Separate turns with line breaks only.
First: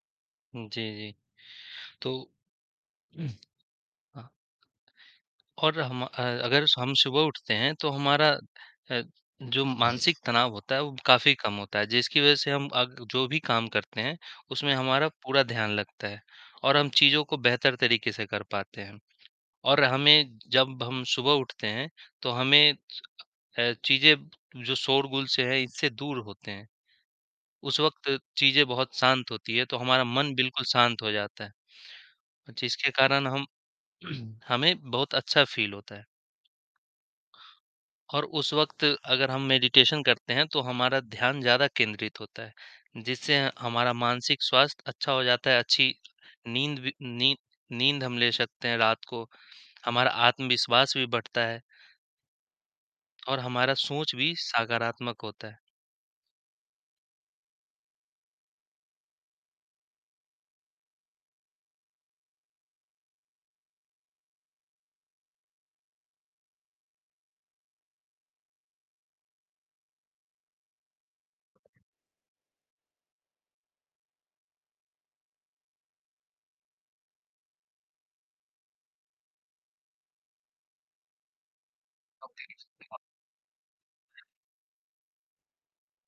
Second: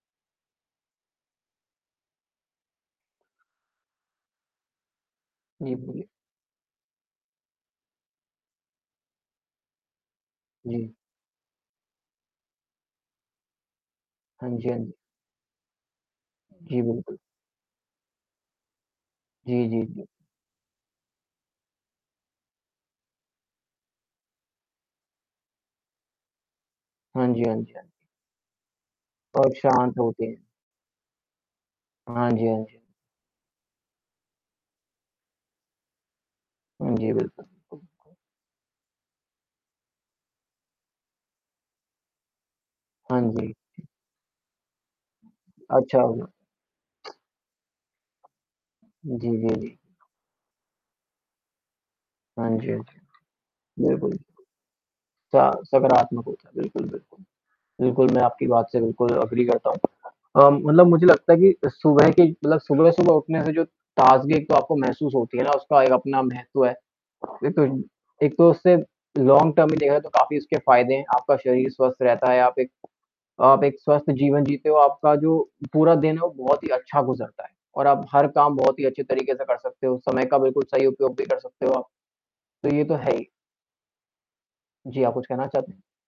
उम, जी, जी, तो हाँ।
जी,
और हम
बोलिए।
अ, अगर स हम सुबह उठते हैं, तो हमारा अ, जो मानसिक तनाव होता है
जी।
वो काफ़ी कम होता है, जिसकी वजह से हम अग जो भी काम करते हैं,
हाँ जी,
उसमें
हाँ।
हमारा पूरा ध्यान लगता है और
जी,
हम
बिल्कुल।
चीज़ों को बेहतर तरीके से कर पाते हैं।
जी, जी,
और
जी।
हमें जब हम सुबह उठते हैं, तो हमें स अ, चीज़ें जो शोरगुल से है इससे दूर होते हैं।
हाँ जी, हाँ जी,
उस
हाँ जी।
वक़्त चीजें बहुत शांत
और
होती है तो
शांत
हमारा
होते
मन
हैं।
बिल्कुल शांत हो जाता है।
हाँ जी,
अ,
हाँ जी।
जिसके कारण हम हमें बहुत अच्छा फ़ील होता है।
जी, बिल्कुल, तो
और उस वक़्त अगर हम मेडिटेशन करते हैं, तो हमारा ध्यान ज़्यादा केंद्रित होता है।
हाँ
जिससे अ,
जी, हुँ।
हमारा मानसिक स्वास्थ्य अच्छा हो जाता है, अच्छी
अच्छा हुआ।
नींद वी नी नींद हम ले सकते हैं रात
जी,
को,
जी, जी।
हमारा आत्मविश्वास भी बढ़ता है।
हाँ जी, हाँ जी, हाँ
और हमारा
जी,
सोच
बिल्कुल।
भी सकारात्मक होता
सा
है।
सकारात्मक होता है बिल्कुल, बिल्कुल। बिल्कुल मैं आपकी बात से बिल्कुल एग्री करता हूँ अ, मतलब मुझे लगता है कि सुबह की मतलब सुबह-सुबह उठने से जो ताजगी एक तो आपको महसूस होती है ना, उसका एक अपना महत्व है। एक तो इ एक तो उससे लॉन्ग टर्म में देखा जाए तो काफ़ी उसके फ़ायदे हैं, आपका शरीर स्वस्थ रहता है, आप एक आप एक स्वस्थ जीवन जीते हो, आपका जो पूरा दिन है वो बहुत ही अच्छा गुज़रता है और आप हर काम बहुत ही अच्छे तरीके से कर सकते हो, समय का बिल्कुल सही उपयोग भी कर सकते हो आप। तो ये तो है ही। जी, आप कुछ कहना चाहते हैं?